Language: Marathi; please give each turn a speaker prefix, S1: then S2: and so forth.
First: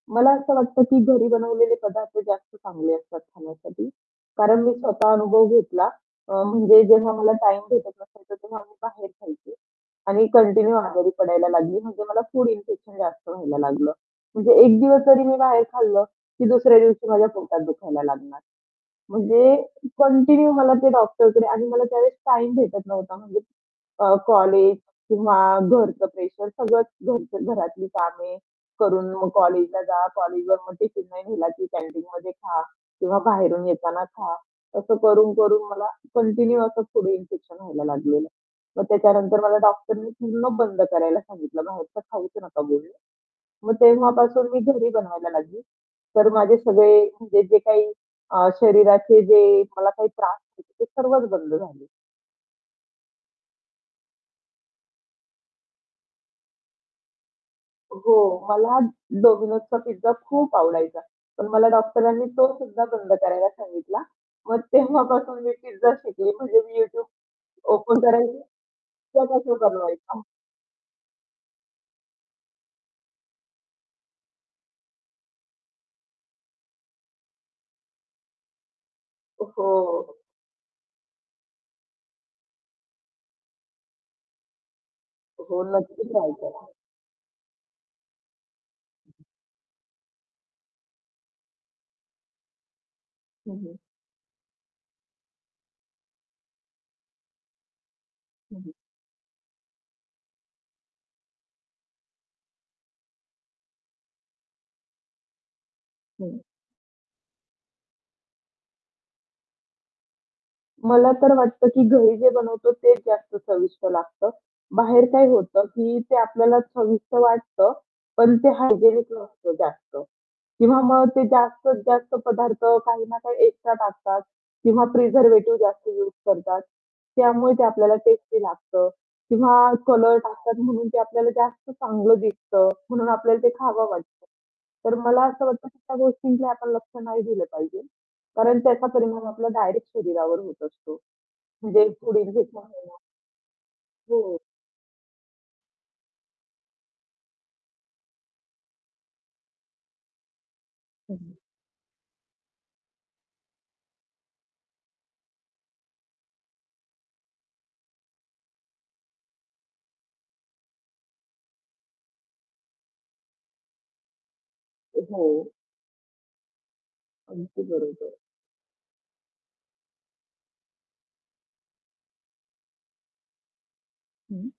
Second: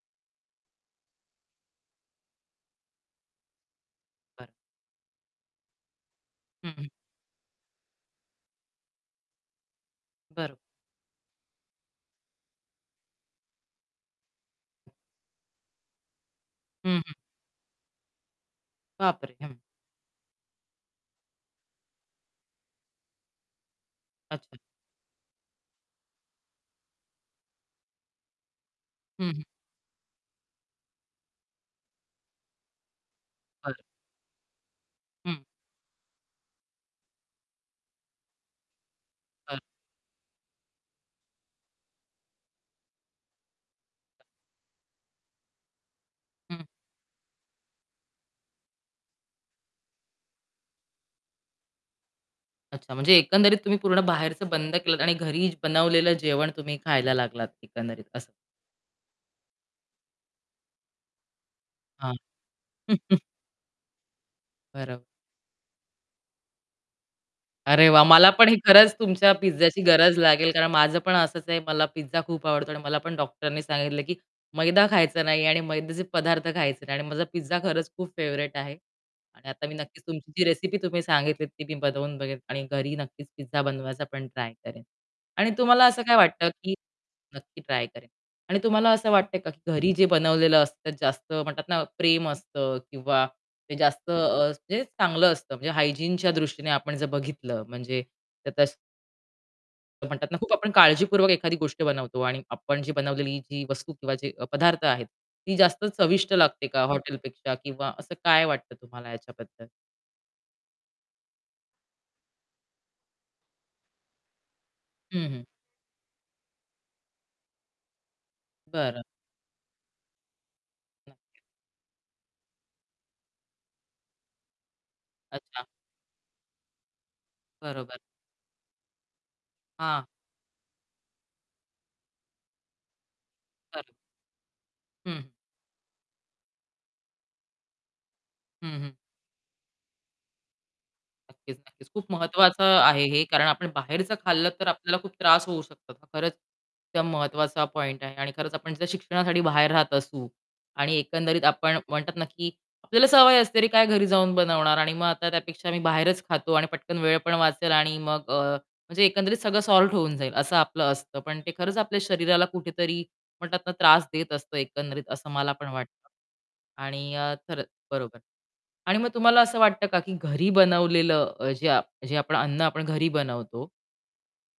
S1: मला असं वाटतं, की घरी बनवलेले पदार्थ जास्त चांगले असतात खाण्यासाठी
S2: बरं.
S1: कारण मी स्वतः अनुभव घेतला अ,
S2: हं,
S1: म्हणजे
S2: हं.
S1: जेव्हा मला टाईम भेटत नसायचा तेव्हा मी बाहेर खायची आणि
S2: बरो
S1: कंटिन्यू आजारी पडायला लागली म्हणजे मला फूड इन्फेक्शन जास्त व्हायला लागलं. म्हणजे एक दिवस जरी मी बाहेर खाल्लं की दुसऱ्या
S2: हं,
S1: दिवशी
S2: हं.
S1: माझ्या पोटात दुखायला लागणार.
S2: बापरे!
S1: म्हणजे
S2: हं.
S1: कंटिन्यू मला ते डॉक्टरकडे आणि मला त्यावेळेस टाईम भेटत नव्हता म्हणजे अ,
S2: अच्छा.
S1: कॉलेज किंवा घरचं प्रेशर सगळंच घराच घरातली कामे करून मग
S2: हं, हं.
S1: कॉलेजला जा. कॉलेजला मग टिफिन नाही नेला की कॅन्टीनमध्ये खा किंवा बाहेरून
S2: बरं.
S1: येताना खा. असं
S2: हं.
S1: करून-करून मला कंटिन्यू असं पुढे इन्फेक्शन व्हायला लागलेलं आहे. मग त्याच्यानंतर मला
S2: बरं.
S1: डॉक्टरने पूर्ण बंद करायला सांगितलं बाहेरचं खाऊच नका बोलले. मग तेव्हापासून मी घरी बनवायला लागली तर माझे
S2: हं.
S1: सगळे म्हणजे जे काही अ, शरीराचे जे मला काही त्रास होते ते सर्वच बंद झाले.
S2: अच्छा, म्हणजे एकंदरीत तुम्ही पूर्ण बाहेरचं बंद केलात आणि घरी बनवलेलं जेवण तुम्ही खायला लागलात एकंदरीत
S1: हो,
S2: असं.
S1: मला Domino'sचा पिझ्झा खूप आवडायचा. पण मला
S2: हां.
S1: डॉक्टरांनी तो सुद्धा बंद करायला सांगितला. मग
S2: बरो
S1: तेव्हापासून मी पिझ्झा शिकली म्हणजे मी YouTube
S2: अरे
S1: ओपन
S2: वाह! मला
S1: करायची
S2: पण हे खरंच तुमच्या
S1: त्याच्यासारखं
S2: पिझ्झाची गरज
S1: बनवायचं.
S2: लागेल. कारण माझं पण असंच आहे, मला पिझ्झा खूप आवडतो आणि मला पण डॉक्टरनी सांगितलं की "मैदा खायचा नाही आणि मैद्याचे पदार्थ खायचे नाही." आणि माझा पिझ्झा खरंच खूप फेवरेट आहे आणि आता मी नक्कीच
S1: हो.
S2: तुमची जी रेसिपी तुम्ही सांगितली ती मी बनवून बघेल आणि घरी नक्कीच पिझ्झा बनवायचा पण ट्राय करेन आणि
S1: हो,
S2: तुम्हाला असं
S1: नक्कीच
S2: काय
S1: ट्राय
S2: वाटतं
S1: करा.
S2: की नक्की ट्राय करेल आणि तुम्हाला असं वाटतंय का, की घरी जे बनवलेलं असतं ते जास्त म्हणतात ना प्रेम असतं किंवा
S1: हं, हं.
S2: ते जास्त अ, म्हणजे चांगलं असतं. म्हणजे हायजीनच्या दृष्टीने आपण जर बघितलं म्हणजे त्या
S1: हं, हं.
S2: तस म्हणतात ना खूप आपण काळजीपूर्वक एखादी गोष्ट बनवतो आणि आपण जी बनवलेली जी वस्तू किंवा जे पदार्थ आहेत ती जास्त चविष्ट
S1: हं.
S2: लागते का हॉटेल पेक्षा किंवा असं काय वाटतं तुम्हाला याच्याबद्दल?
S1: मला तर वाटतं की घरी जे बनवतो तेच जास्त चविष्ट लागतं. बाहेर काय
S2: हं, हं.
S1: होतं की ते आपल्याला चविष्ट वाटतं पण ते
S2: बरं.
S1: हायजिनिक नसतं जास्त किंवा मग ते
S2: नक्कीच.
S1: जास्तीत जास्त पदार्थ काही ना काही एक्स्ट्रा टाकतात किंवा प्रिझर्व्हेटिव्ह
S2: अच्छा.
S1: जास्त यूज करतात. त्यामुळे ते आपल्याला
S2: बरोबर.
S1: टेस्टी लागतं किंवा
S2: हां.
S1: कलर टाकतात म्हणून ते आपल्याला जास्त चांगलं दिसतं म्हणून आपल्याला ते खावं
S2: बरं.
S1: वाटतं. तर मला
S2: हं.
S1: असं वाटतं की त्या गोष्टीला आपण लक्ष नाही दिलं पाहिजे. कारण
S2: हं,
S1: त्याचा
S2: हं.
S1: परिणाम आपला डायरेक्ट शरीरावर होत असतो.
S2: नक्कीच,
S1: म्हणजे
S2: नक्कीच. खूप
S1: पुढील
S2: महत्वाचं
S1: [unintelligible]
S2: आहे हे कारण आपण बाहेरचं
S1: हो.
S2: खाल्लं तर आपल्याला खूप त्रास होऊ शकतो. तर खरंच त्या महत्त्वाचा पॉइंट आहे आणि खरंच आपण जर शिक्षणासाठी बाहेर राहत असू आणि
S1: हं.
S2: एकंदरीत आपण म्हणतात ना, की आपल्याला सवय असते अरे काय घरी जाऊन बनवणार आणि मग आता त्यापेक्षा मीही बाहेरच खातो आणि पटकन वेळ पण वाचेल आणि मग अ, म्हणजे एकंदरीत सगळं सॉल्व्ह होऊन जाईल, असं आपलं असतं. पण ते खरंच आपल्या शरीराला कुठेतरी म्हणतात ना त्रास देत असतं एकंदरीत असं मला
S1: हो.
S2: पण वाटतं आणि अ,
S1: अगदी
S2: खरंच,
S1: बरोबर.
S2: बरोबर. आणि मग तुम्हाला असं वाटतं का की घरी बनवलेलं अ, जे आप जे आपण अन्न आपण घरी बनवतो
S1: हं.